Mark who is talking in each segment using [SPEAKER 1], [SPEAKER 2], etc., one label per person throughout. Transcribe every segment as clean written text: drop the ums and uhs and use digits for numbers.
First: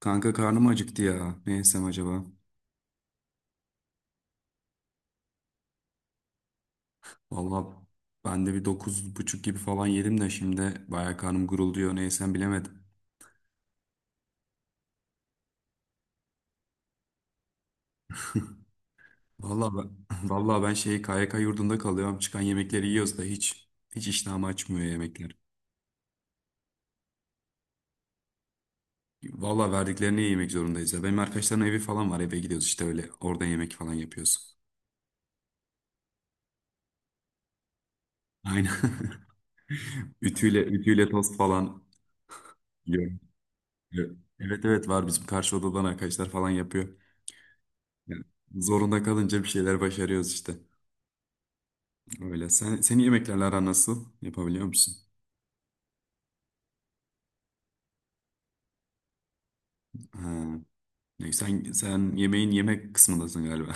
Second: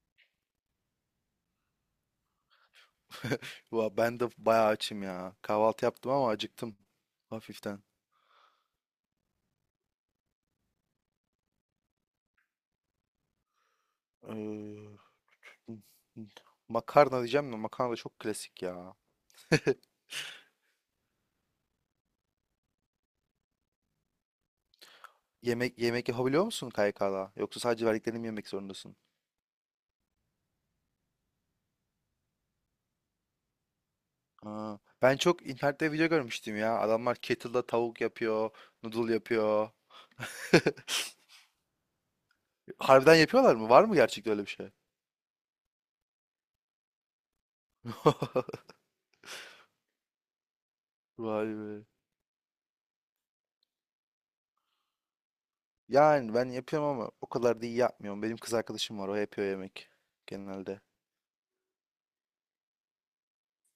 [SPEAKER 1] Kanka karnım acıktı ya. Ne yesem acaba?
[SPEAKER 2] Valla ben de bayağı açım ya. Kahvaltı yaptım ama acıktım
[SPEAKER 1] Vallahi
[SPEAKER 2] hafiften.
[SPEAKER 1] ben de bir 9.30 gibi falan yedim de şimdi bayağı karnım gurulduyor. Ne yesem bilemedim.
[SPEAKER 2] Ee, Makarna diyeceğim de makarna da çok klasik ya.
[SPEAKER 1] Vallahi ben, vallahi ben şey KYK yurdunda kalıyorum. Çıkan yemekleri yiyoruz da hiç iştahımı açmıyor yemekler.
[SPEAKER 2] Yemek yemek yapabiliyor musun KYK'da? Yoksa sadece verdiklerini mi yemek zorundasın?
[SPEAKER 1] Vallahi verdiklerini yemek zorundayız ya. Benim arkadaşların evi falan var. Eve gidiyoruz işte öyle. Orada yemek falan yapıyoruz.
[SPEAKER 2] Aa, ben çok internette video görmüştüm ya. Adamlar kettle'da tavuk yapıyor, noodle
[SPEAKER 1] Aynen.
[SPEAKER 2] yapıyor.
[SPEAKER 1] Ütüyle ütüyle tost falan
[SPEAKER 2] Harbiden
[SPEAKER 1] yiyorum.
[SPEAKER 2] yapıyorlar mı? Var mı gerçekten öyle bir
[SPEAKER 1] Evet
[SPEAKER 2] şey?
[SPEAKER 1] evet, var bizim karşı odadan arkadaşlar falan yapıyor. Yani zorunda kalınca bir şeyler başarıyoruz işte.
[SPEAKER 2] Vay be.
[SPEAKER 1] Öyle. Senin yemeklerle aran nasıl? Yapabiliyor musun?
[SPEAKER 2] Yani ben yapıyorum ama o kadar da iyi yapmıyorum. Benim kız arkadaşım var, o yapıyor yemek
[SPEAKER 1] Ha.
[SPEAKER 2] genelde.
[SPEAKER 1] Sen yemeğin yemek kısmındasın galiba.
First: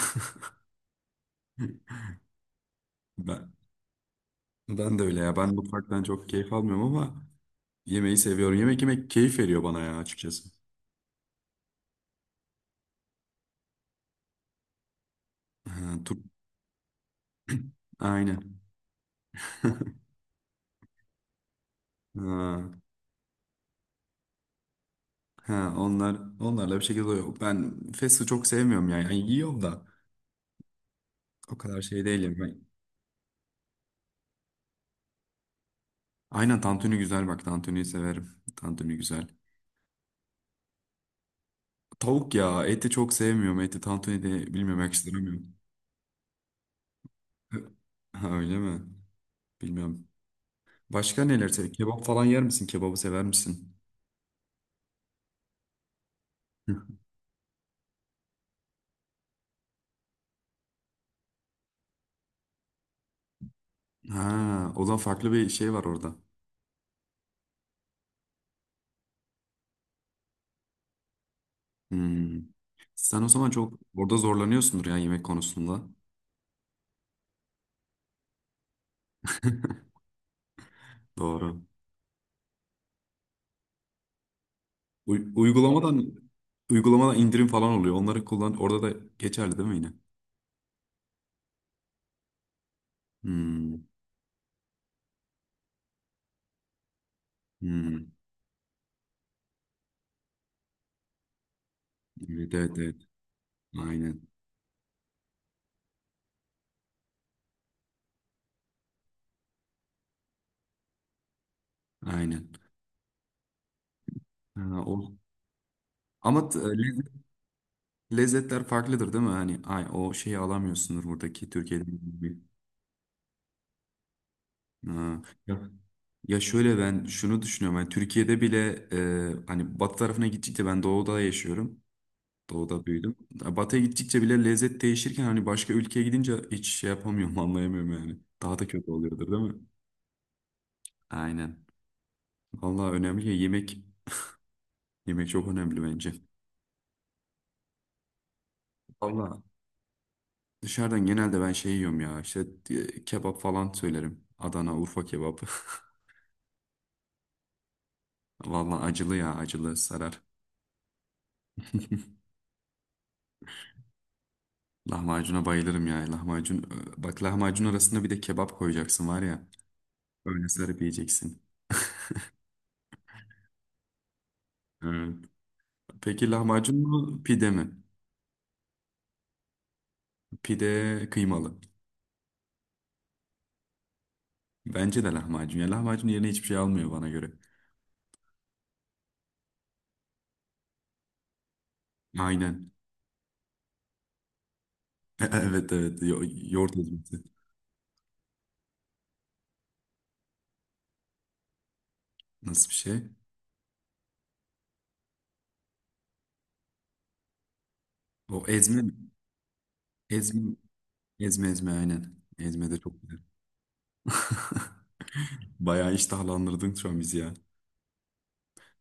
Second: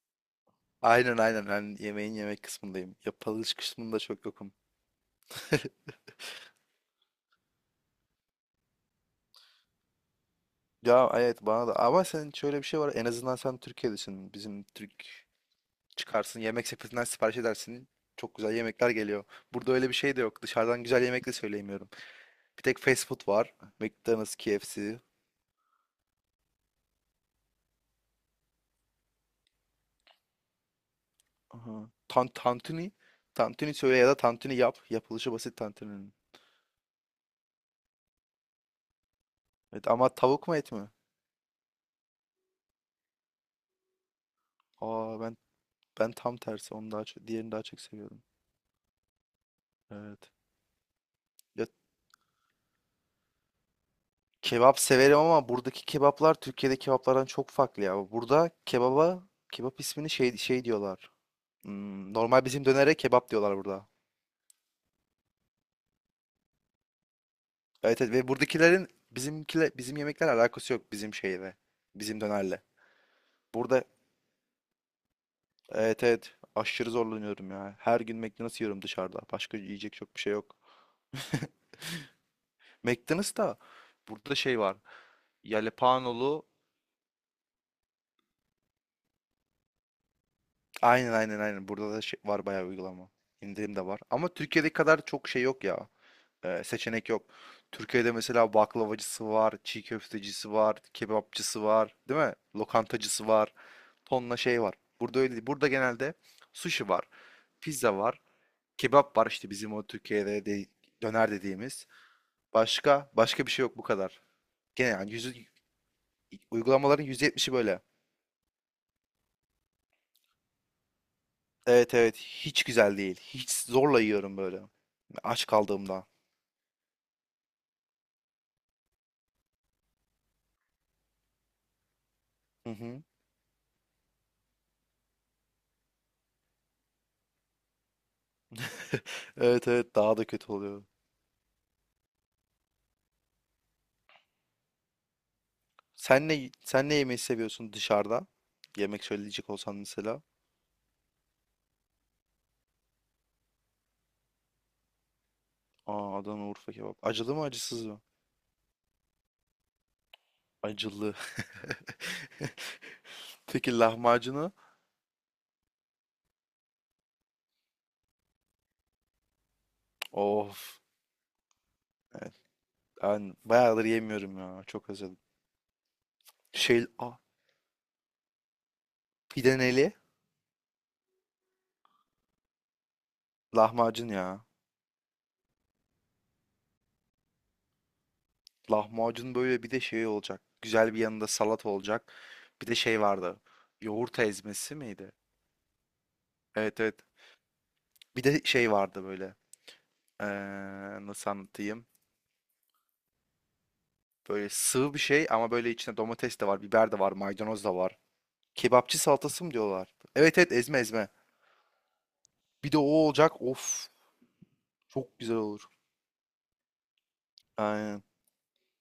[SPEAKER 2] Aynen aynen, ben yemeğin yemek kısmındayım.
[SPEAKER 1] Ben,
[SPEAKER 2] Yapılış kısmında çok yokum.
[SPEAKER 1] ben de öyle ya. Ben mutfaktan çok keyif almıyorum ama yemeği seviyorum. Yemek yemek keyif veriyor bana ya açıkçası.
[SPEAKER 2] Ya evet, bana da ama senin şöyle bir şey var, en azından sen Türkiye'desin. Bizim Türk
[SPEAKER 1] Ha.
[SPEAKER 2] çıkarsın, yemek sepetinden sipariş edersin. Çok güzel
[SPEAKER 1] Aynen.
[SPEAKER 2] yemekler geliyor. Burada öyle bir şey de yok. Dışarıdan güzel yemek de söyleyemiyorum. Bir tek
[SPEAKER 1] Ha,
[SPEAKER 2] fast food var. McDonald's, KFC.
[SPEAKER 1] ha, onlarla bir şekilde oluyor. Ben fast'ı çok sevmiyorum yani. Yani yiyorum da o kadar
[SPEAKER 2] Aha.
[SPEAKER 1] şey değilim ben.
[SPEAKER 2] Tantuni. Tantuni söyle ya da tantuni yap. Yapılışı basit tantuninin.
[SPEAKER 1] Aynen tantuni güzel, bak tantuniyi severim. Tantuni güzel.
[SPEAKER 2] Evet ama tavuk mu et mi?
[SPEAKER 1] Tavuk ya, eti çok sevmiyorum. Eti tantuni de bilmiyorum,
[SPEAKER 2] Aa, ben
[SPEAKER 1] yakıştıramıyorum.
[SPEAKER 2] ben tam tersi. Onu daha çok, diğerini daha çok seviyorum.
[SPEAKER 1] Ha, öyle mi? Bilmiyorum.
[SPEAKER 2] Evet.
[SPEAKER 1] Başka neler sev? Kebap falan yer misin? Kebabı sever misin?
[SPEAKER 2] Kebap severim ama buradaki kebaplar Türkiye'deki kebaplardan çok farklı ya. Burada kebaba kebap ismini şey diyorlar. Hmm, normal bizim dönere kebap diyorlar burada.
[SPEAKER 1] Ha, o zaman farklı bir şey var orada.
[SPEAKER 2] Evet, evet, ve buradakilerin bizimkile bizim yemekler alakası yok bizim şeyle. Bizim
[SPEAKER 1] Hmm.
[SPEAKER 2] dönerle.
[SPEAKER 1] Sen o zaman çok
[SPEAKER 2] Burada
[SPEAKER 1] orada zorlanıyorsundur ya yemek konusunda.
[SPEAKER 2] evet evet, aşırı zorlanıyorum ya. Her gün McDonald's yiyorum dışarıda. Başka yiyecek çok bir şey yok.
[SPEAKER 1] Doğru.
[SPEAKER 2] McDonald's da burada şey var.
[SPEAKER 1] Uy- uygulamadan
[SPEAKER 2] Jalapenolu
[SPEAKER 1] uygulamadan indirim falan oluyor. Onları kullan. Orada da geçerli değil mi yine?
[SPEAKER 2] aynen aynen aynen. Burada da şey var bayağı, uygulama. İndirim de
[SPEAKER 1] Hmm.
[SPEAKER 2] var. Ama Türkiye'deki kadar çok şey yok ya. Seçenek yok.
[SPEAKER 1] Hmm.
[SPEAKER 2] Türkiye'de mesela baklavacısı var, çiğ köftecisi var, kebapçısı var, değil mi?
[SPEAKER 1] Evet, evet, evet.
[SPEAKER 2] Lokantacısı var.
[SPEAKER 1] Aynen.
[SPEAKER 2] Tonla şey var. Burada öyle değil. Burada genelde sushi var, pizza var, kebap var işte bizim o Türkiye'de de döner dediğimiz.
[SPEAKER 1] Aynen.
[SPEAKER 2] Başka başka bir şey yok bu kadar.
[SPEAKER 1] Ha,
[SPEAKER 2] Gene
[SPEAKER 1] o.
[SPEAKER 2] yani
[SPEAKER 1] Ama t-
[SPEAKER 2] uygulamaların
[SPEAKER 1] lezzet-
[SPEAKER 2] %70'i böyle.
[SPEAKER 1] lezzetler farklıdır değil mi? Hani ay, o şeyi alamıyorsundur buradaki Türkiye'de.
[SPEAKER 2] Evet evet, hiç güzel değil. Hiç zorla yiyorum böyle.
[SPEAKER 1] Ha.
[SPEAKER 2] Aç
[SPEAKER 1] Ya,
[SPEAKER 2] kaldığımda.
[SPEAKER 1] ya şöyle ben şunu düşünüyorum. Hani Türkiye'de bile hani batı tarafına gittikçe, ben doğuda yaşıyorum.
[SPEAKER 2] Hı
[SPEAKER 1] Doğuda
[SPEAKER 2] hı.
[SPEAKER 1] büyüdüm. Ya batıya gittikçe bile lezzet değişirken, hani başka ülkeye gidince hiç şey yapamıyorum anlayamıyorum yani. Daha da kötü oluyordur değil mi?
[SPEAKER 2] Evet evet, daha da kötü oluyor.
[SPEAKER 1] Aynen. Vallahi önemli ya yemek. Yemek çok önemli bence.
[SPEAKER 2] Sen ne yemeği seviyorsun dışarıda? Yemek
[SPEAKER 1] Vallahi
[SPEAKER 2] söyleyecek olsan mesela.
[SPEAKER 1] dışarıdan genelde ben şey yiyorum ya işte, kebap falan söylerim. Adana, Urfa kebabı.
[SPEAKER 2] Aa, Adana Urfa kebap. Acılı mı acısız mı?
[SPEAKER 1] Vallahi acılı ya, acılı sarar.
[SPEAKER 2] Acılı. Peki lahmacunu?
[SPEAKER 1] Lahmacuna bayılırım ya. Lahmacun. Bak lahmacun arasında bir de kebap koyacaksın var ya. Öyle
[SPEAKER 2] Of.
[SPEAKER 1] sarıp yiyeceksin.
[SPEAKER 2] Evet, ben bayağıdır yemiyorum ya. Çok
[SPEAKER 1] Evet.
[SPEAKER 2] özledim.
[SPEAKER 1] Peki lahmacun
[SPEAKER 2] Şey, ah,
[SPEAKER 1] mu pide mi?
[SPEAKER 2] Pideneli
[SPEAKER 1] Pide kıymalı.
[SPEAKER 2] lahmacun ya.
[SPEAKER 1] Bence de lahmacun. Ya lahmacun yerine hiçbir şey almıyor bana göre.
[SPEAKER 2] Lahmacun böyle bir de şey olacak. Güzel bir yanında salat olacak. Bir
[SPEAKER 1] Aynen.
[SPEAKER 2] de şey vardı. Yoğurt ezmesi miydi?
[SPEAKER 1] Evet evet. Yoğurt
[SPEAKER 2] Evet evet.
[SPEAKER 1] ezmesi.
[SPEAKER 2] Bir de şey vardı böyle. Ee, Nasıl anlatayım?
[SPEAKER 1] Nasıl bir şey?
[SPEAKER 2] Böyle sığ bir şey ama böyle içinde domates de var, biber de var, maydanoz da var.
[SPEAKER 1] O ezme mi?
[SPEAKER 2] Kebapçı salatası mı diyorlar? Evet evet,
[SPEAKER 1] Ezme,
[SPEAKER 2] ezme ezme.
[SPEAKER 1] ezme ezme aynen. Ezme
[SPEAKER 2] Bir
[SPEAKER 1] de
[SPEAKER 2] de o
[SPEAKER 1] çok güzel.
[SPEAKER 2] olacak. Of, çok güzel olur.
[SPEAKER 1] Bayağı iştahlandırdın şu an bizi ya.
[SPEAKER 2] Aynen.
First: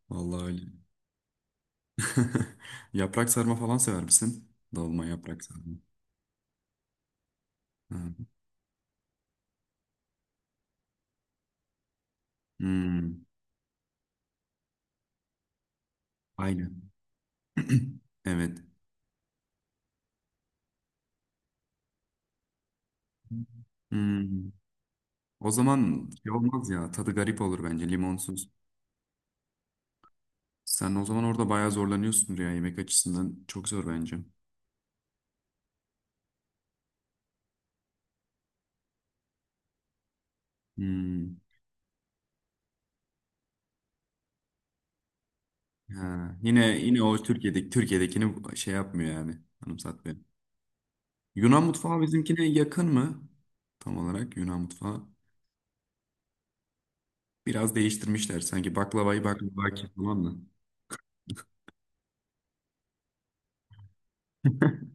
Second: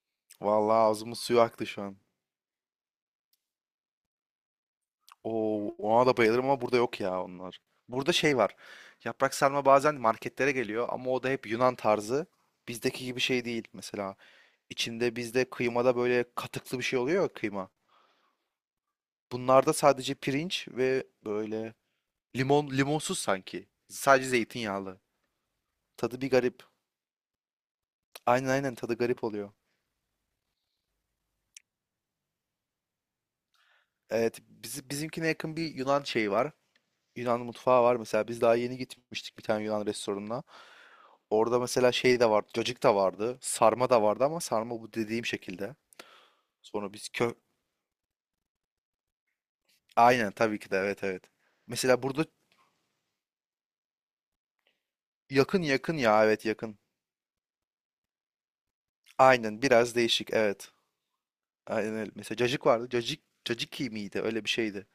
[SPEAKER 1] Vallahi öyle.
[SPEAKER 2] Vallahi ağzımın suyu aktı şu an.
[SPEAKER 1] Yaprak sarma falan sever misin? Dolma, yaprak
[SPEAKER 2] Oo,
[SPEAKER 1] sarma.
[SPEAKER 2] ona da bayılırım ama burada yok ya onlar.
[SPEAKER 1] Hı.
[SPEAKER 2] Burada şey var. Yaprak sarma bazen marketlere geliyor ama o da hep Yunan tarzı. Bizdeki gibi
[SPEAKER 1] Hmm,
[SPEAKER 2] şey değil mesela. İçinde bizde kıymada böyle katıklı
[SPEAKER 1] aynen.
[SPEAKER 2] bir şey oluyor ya, kıyma.
[SPEAKER 1] Evet.
[SPEAKER 2] Bunlarda sadece pirinç ve böyle limonsuz sanki. Sadece
[SPEAKER 1] Hmm.
[SPEAKER 2] zeytinyağlı.
[SPEAKER 1] O zaman
[SPEAKER 2] Tadı bir
[SPEAKER 1] şey
[SPEAKER 2] garip.
[SPEAKER 1] olmaz ya. Tadı garip olur bence
[SPEAKER 2] Aynen
[SPEAKER 1] limonsuz.
[SPEAKER 2] aynen, tadı garip oluyor.
[SPEAKER 1] Sen o zaman orada bayağı zorlanıyorsun ya yemek açısından. Çok zor bence.
[SPEAKER 2] Evet, bizimkine yakın bir Yunan şeyi var. Yunan mutfağı var mesela. Biz daha yeni gitmiştik bir tane Yunan restoranına.
[SPEAKER 1] Hmm.
[SPEAKER 2] Orada mesela şey de vardı. Cacık da vardı. Sarma da vardı ama sarma bu dediğim şekilde.
[SPEAKER 1] Ha. Yine
[SPEAKER 2] Sonra
[SPEAKER 1] yine
[SPEAKER 2] biz
[SPEAKER 1] o
[SPEAKER 2] kö...
[SPEAKER 1] Türkiye'dekini şey yapmıyor yani. Anımsatmıyor.
[SPEAKER 2] Aynen tabii ki de, evet evet.
[SPEAKER 1] Yunan mutfağı
[SPEAKER 2] Mesela burada
[SPEAKER 1] bizimkine yakın mı? Tam olarak Yunan mutfağı.
[SPEAKER 2] yakın yakın ya, evet yakın.
[SPEAKER 1] Biraz değiştirmişler. Sanki baklavayı
[SPEAKER 2] Aynen
[SPEAKER 1] baklava ki
[SPEAKER 2] biraz
[SPEAKER 1] falan
[SPEAKER 2] değişik,
[SPEAKER 1] mı?
[SPEAKER 2] evet. Aynen öyle. Mesela cacık vardı. Cacık caciki miydi? Öyle bir şeydi.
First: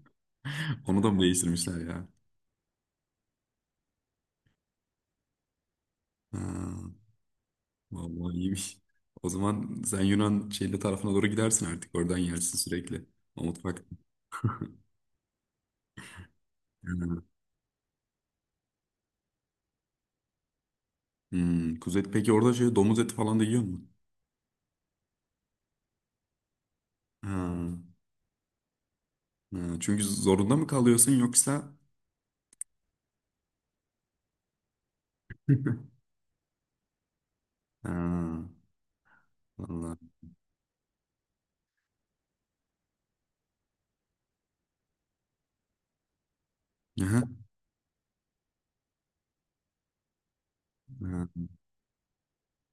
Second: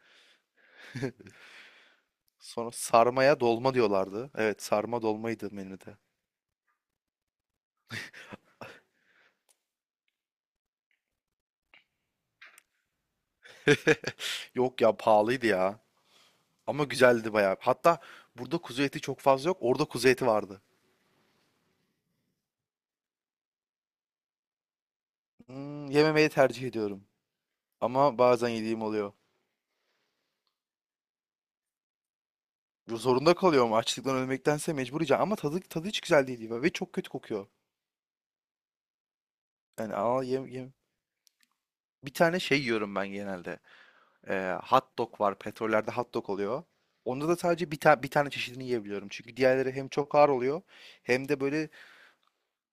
[SPEAKER 1] Onu da mı değiştirmişler ya?
[SPEAKER 2] Sonra sarmaya dolma diyorlardı. Evet, sarma dolmaydı menüde.
[SPEAKER 1] Ha, vallahi iyiymiş. O zaman sen Yunan şeyli tarafına doğru gidersin artık. Oradan yersin sürekli. O mutfak.
[SPEAKER 2] Yok ya, pahalıydı ya. Ama güzeldi bayağı. Hatta burada kuzu eti çok fazla yok. Orada kuzu eti vardı.
[SPEAKER 1] Hmm, kuzu eti. Peki orada şey domuz eti falan da yiyor musun?
[SPEAKER 2] Hmm, yememeyi tercih ediyorum.
[SPEAKER 1] Ha,
[SPEAKER 2] Ama bazen yediğim oluyor.
[SPEAKER 1] ha, çünkü zorunda mı kalıyorsun yoksa?
[SPEAKER 2] Zorunda kalıyorum, açlıktan ölmektense mecbur yiyeceğim. Ama tadı hiç güzel değil ve çok kötü kokuyor.
[SPEAKER 1] Ha,
[SPEAKER 2] Yani
[SPEAKER 1] vallahi.
[SPEAKER 2] al yem, yem. Bir tane şey yiyorum ben genelde. Hot dog var. Petrollerde hot dog oluyor.
[SPEAKER 1] Aha,
[SPEAKER 2] Onda da sadece bir tane çeşidini yiyebiliyorum. Çünkü diğerleri hem çok ağır oluyor
[SPEAKER 1] ha,
[SPEAKER 2] hem de böyle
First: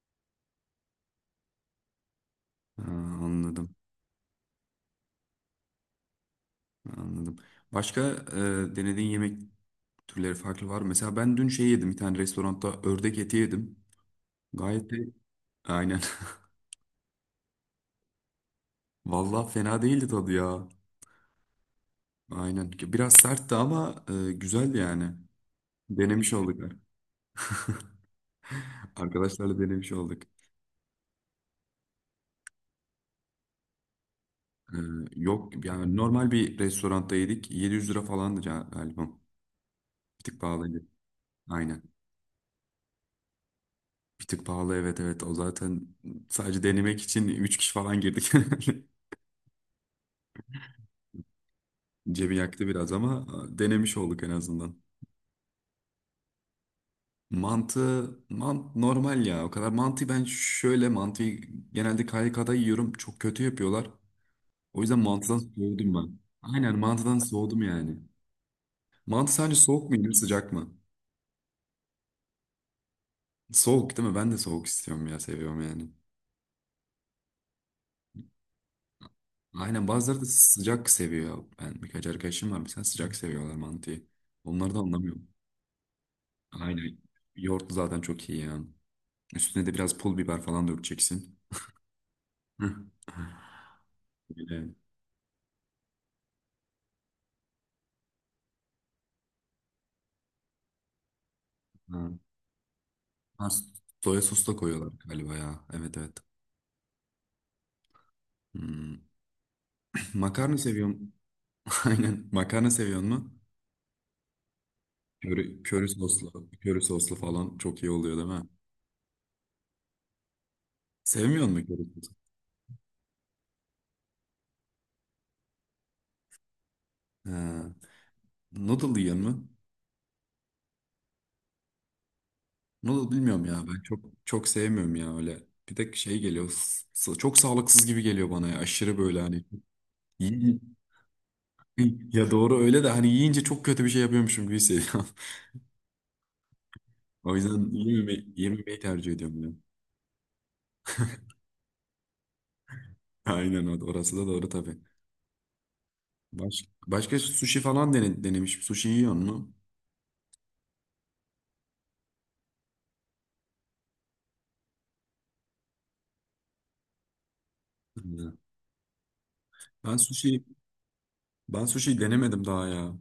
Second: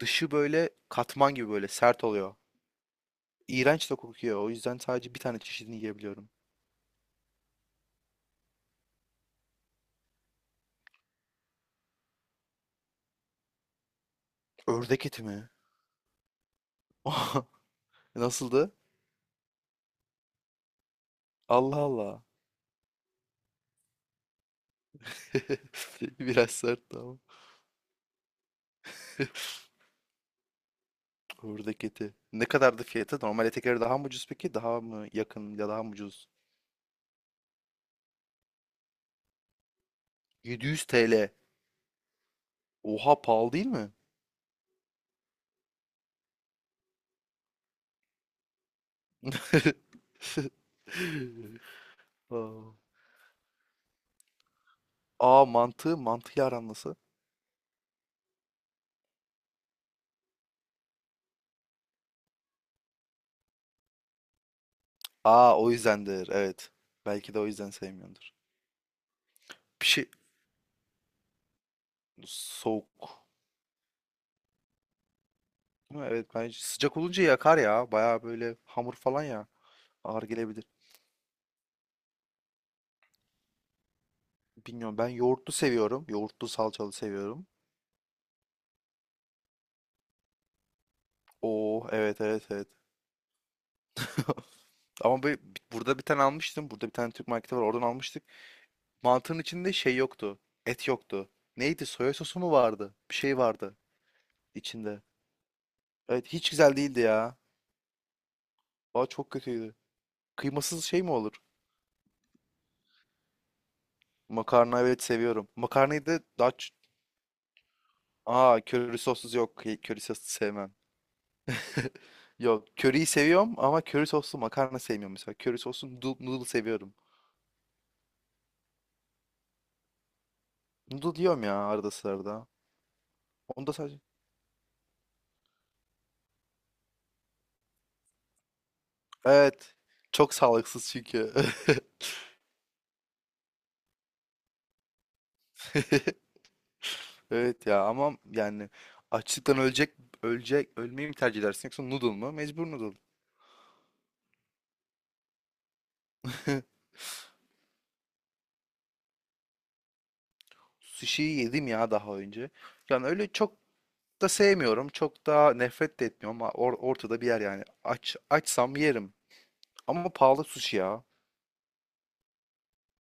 [SPEAKER 2] dışı böyle katman gibi böyle sert oluyor.
[SPEAKER 1] ha, anladım.
[SPEAKER 2] İğrenç de kokuyor. O yüzden sadece bir tane çeşidini yiyebiliyorum.
[SPEAKER 1] Anladım. Başka denediğin yemek türleri farklı var mı? Mesela ben dün şey yedim. Bir tane restoranda ördek eti yedim. Gayet de
[SPEAKER 2] Ördek eti mi?
[SPEAKER 1] aynen.
[SPEAKER 2] Nasıldı?
[SPEAKER 1] Vallahi fena değildi tadı ya.
[SPEAKER 2] Allah Allah.
[SPEAKER 1] Aynen. Biraz sertti ama güzeldi yani. Denemiş
[SPEAKER 2] Biraz
[SPEAKER 1] olduk.
[SPEAKER 2] sert ama.
[SPEAKER 1] Arkadaşlarla denemiş olduk.
[SPEAKER 2] Buradaki eti. Ne kadardı fiyatı? Normal ete göre daha mı ucuz peki?
[SPEAKER 1] E,
[SPEAKER 2] Daha mı yakın
[SPEAKER 1] yok
[SPEAKER 2] ya daha mı
[SPEAKER 1] yani,
[SPEAKER 2] ucuz?
[SPEAKER 1] normal bir restoranda yedik. 700 TL falandı, galiba. Bir tık
[SPEAKER 2] 700
[SPEAKER 1] pahalıydı.
[SPEAKER 2] TL.
[SPEAKER 1] Aynen.
[SPEAKER 2] Oha, pahalı değil mi?
[SPEAKER 1] Bir tık pahalı, evet evet. O zaten sadece denemek için 3 kişi falan girdik. Cebi
[SPEAKER 2] Aa
[SPEAKER 1] yaktı biraz ama denemiş olduk en azından.
[SPEAKER 2] Aa, mantığı aran nasıl?
[SPEAKER 1] Mantı normal ya. O kadar mantı, ben şöyle mantıyı genelde KYK'da yiyorum. Çok kötü yapıyorlar. O yüzden mantıdan
[SPEAKER 2] Aa, o
[SPEAKER 1] soğudum ben.
[SPEAKER 2] yüzdendir. Evet.
[SPEAKER 1] Aynen, mantıdan
[SPEAKER 2] Belki de o
[SPEAKER 1] soğudum
[SPEAKER 2] yüzden
[SPEAKER 1] yani.
[SPEAKER 2] sevmiyordur.
[SPEAKER 1] Mantı sadece
[SPEAKER 2] Bir
[SPEAKER 1] soğuk mu
[SPEAKER 2] şey
[SPEAKER 1] yenir, sıcak mı?
[SPEAKER 2] soğuk.
[SPEAKER 1] Soğuk değil mi? Ben de soğuk istiyorum ya, seviyorum yani.
[SPEAKER 2] Değil mi? Evet, bence sıcak olunca yakar ya. Baya böyle hamur falan ya.
[SPEAKER 1] Aynen, bazıları
[SPEAKER 2] Ağır
[SPEAKER 1] da
[SPEAKER 2] gelebilir.
[SPEAKER 1] sıcak seviyor. Ben birkaç arkadaşım var mesela, sıcak seviyorlar mantıyı. Onları da
[SPEAKER 2] Bilmiyorum, ben
[SPEAKER 1] anlamıyorum.
[SPEAKER 2] yoğurtlu seviyorum. Yoğurtlu salçalı
[SPEAKER 1] Aynen.
[SPEAKER 2] seviyorum.
[SPEAKER 1] Yoğurtlu zaten çok iyi ya. Üstüne de biraz pul biber falan dökeceksin.
[SPEAKER 2] Oo evet evet evet.
[SPEAKER 1] Hı. Öyle.
[SPEAKER 2] Ama burada bir tane almıştım. Burada bir tane Türk marketi var. Oradan almıştık. Mantının içinde şey yoktu. Et yoktu. Neydi?
[SPEAKER 1] Ha.
[SPEAKER 2] Soya sosu mu vardı? Bir şey
[SPEAKER 1] Ha,
[SPEAKER 2] vardı
[SPEAKER 1] soya sos da koyuyorlar
[SPEAKER 2] içinde.
[SPEAKER 1] galiba ya. Evet evet.
[SPEAKER 2] Evet, hiç güzel değildi ya.
[SPEAKER 1] Hmm.
[SPEAKER 2] Valla çok kötüydü.
[SPEAKER 1] Makarna
[SPEAKER 2] Kıymasız şey mi
[SPEAKER 1] seviyorum.
[SPEAKER 2] olur?
[SPEAKER 1] Aynen. Makarna seviyor mu?
[SPEAKER 2] Makarna evet,
[SPEAKER 1] Köri,
[SPEAKER 2] seviyorum.
[SPEAKER 1] köri
[SPEAKER 2] Makarnayı da
[SPEAKER 1] soslu,
[SPEAKER 2] daha... ç-
[SPEAKER 1] köri soslu falan çok iyi oluyor değil mi?
[SPEAKER 2] Aa, köri sossuz yok. Köri soslu sevmem.
[SPEAKER 1] Sevmiyor musun köri sosu?
[SPEAKER 2] Yok, köriyi seviyorum ama köri soslu makarna sevmiyorum mesela. Köri soslu noodle seviyorum.
[SPEAKER 1] Ha. Noodle yiyen mi?
[SPEAKER 2] Noodle diyorum ya arada sırada.
[SPEAKER 1] Noodle bilmiyorum ya,
[SPEAKER 2] Onda
[SPEAKER 1] ben
[SPEAKER 2] sadece.
[SPEAKER 1] çok çok sevmiyorum ya öyle. Bir de şey geliyor, çok sağlıksız gibi geliyor bana ya, aşırı böyle hani.
[SPEAKER 2] Evet. Çok
[SPEAKER 1] Yiyin-
[SPEAKER 2] sağlıksız çünkü.
[SPEAKER 1] Ya doğru öyle de, hani yiyince çok kötü bir şey yapıyormuşum gibi hissediyorum. O
[SPEAKER 2] Evet
[SPEAKER 1] yüzden
[SPEAKER 2] ya, ama
[SPEAKER 1] yememeyi,
[SPEAKER 2] yani
[SPEAKER 1] yememeyi tercih ediyorum ben.
[SPEAKER 2] açlıktan ölecek ölmeyi mi tercih edersin yoksa noodle mu? Mecbur noodle.
[SPEAKER 1] Aynen, orası da doğru tabii. Baş, başka sushi falan denemiş. Sushi yiyor mu?
[SPEAKER 2] Sushi'yi yedim ya daha önce. Yani öyle çok da sevmiyorum. Çok da nefret de etmiyorum ama ortada bir yer yani.
[SPEAKER 1] Hı.
[SPEAKER 2] Açsam yerim.
[SPEAKER 1] Ben
[SPEAKER 2] Ama
[SPEAKER 1] sushi
[SPEAKER 2] pahalı sushi ya.
[SPEAKER 1] ben sushi denemedim daha ya.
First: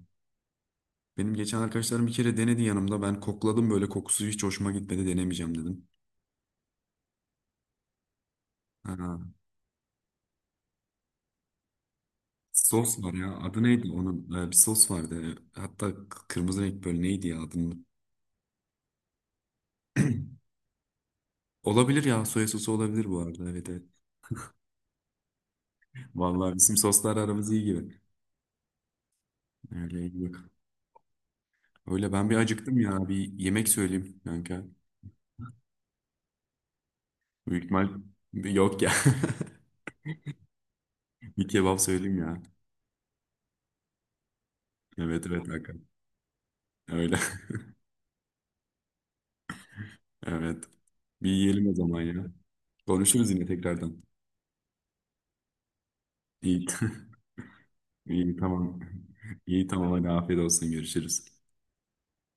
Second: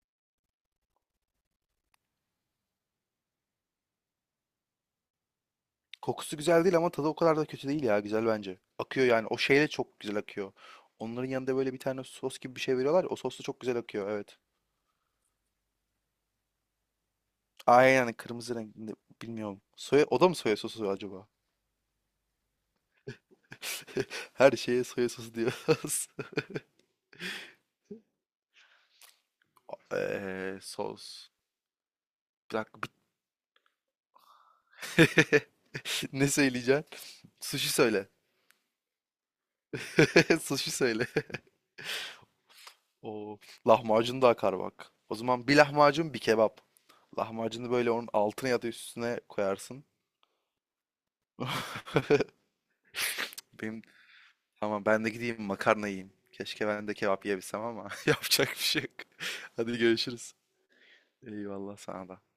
[SPEAKER 1] Benim geçen arkadaşlarım bir kere denedi yanımda. Ben kokladım böyle, kokusu hiç hoşuma gitmedi, denemeyeceğim dedim.
[SPEAKER 2] Kokusu güzel değil ama tadı o kadar da kötü değil ya. Güzel bence. Akıyor yani.
[SPEAKER 1] Ha,
[SPEAKER 2] O şeyle çok güzel akıyor. Onların yanında böyle bir tane sos gibi bir şey
[SPEAKER 1] sos
[SPEAKER 2] veriyorlar ya.
[SPEAKER 1] var
[SPEAKER 2] O
[SPEAKER 1] ya,
[SPEAKER 2] sos da çok
[SPEAKER 1] adı
[SPEAKER 2] güzel
[SPEAKER 1] neydi
[SPEAKER 2] akıyor.
[SPEAKER 1] onun?
[SPEAKER 2] Evet.
[SPEAKER 1] Bir sos vardı. Hatta kırmızı renk, böyle neydi ya adının?
[SPEAKER 2] Aynen yani, kırmızı renkli, bilmiyorum. Soya, o da mı soya sosu acaba?
[SPEAKER 1] Olabilir ya, soya sosu olabilir bu arada, evet evet.
[SPEAKER 2] Her şeye soya sosu diyoruz.
[SPEAKER 1] Vallahi bizim soslar aramız iyi gibi. Öyle iyi yok.
[SPEAKER 2] Sos.
[SPEAKER 1] Öyle, ben bir
[SPEAKER 2] Bir
[SPEAKER 1] acıktım
[SPEAKER 2] dakika
[SPEAKER 1] ya, bir yemek söyleyeyim kanka.
[SPEAKER 2] ne söyleyeceksin?
[SPEAKER 1] Büyük
[SPEAKER 2] Sushi
[SPEAKER 1] ihtimal
[SPEAKER 2] söyle.
[SPEAKER 1] yok ya.
[SPEAKER 2] Sushi söyle.
[SPEAKER 1] Bir kebap söyleyeyim ya.
[SPEAKER 2] O lahmacun da akar bak. O
[SPEAKER 1] Evet evet
[SPEAKER 2] zaman bir
[SPEAKER 1] kanka.
[SPEAKER 2] lahmacun bir kebap.
[SPEAKER 1] Öyle.
[SPEAKER 2] Lahmacunu böyle onun altına ya da üstüne koyarsın.
[SPEAKER 1] Evet. Bir yiyelim o zaman ya. Konuşuruz yine
[SPEAKER 2] Benim
[SPEAKER 1] tekrardan.
[SPEAKER 2] tamam, ben de gideyim makarna yiyeyim.
[SPEAKER 1] İyi.
[SPEAKER 2] Keşke ben de kebap yiyebilsem ama
[SPEAKER 1] İyi,
[SPEAKER 2] yapacak bir
[SPEAKER 1] tamam.
[SPEAKER 2] şey yok.
[SPEAKER 1] İyi
[SPEAKER 2] Hadi
[SPEAKER 1] tamam, hadi
[SPEAKER 2] görüşürüz.
[SPEAKER 1] afiyet olsun, görüşürüz.
[SPEAKER 2] Eyvallah sana da.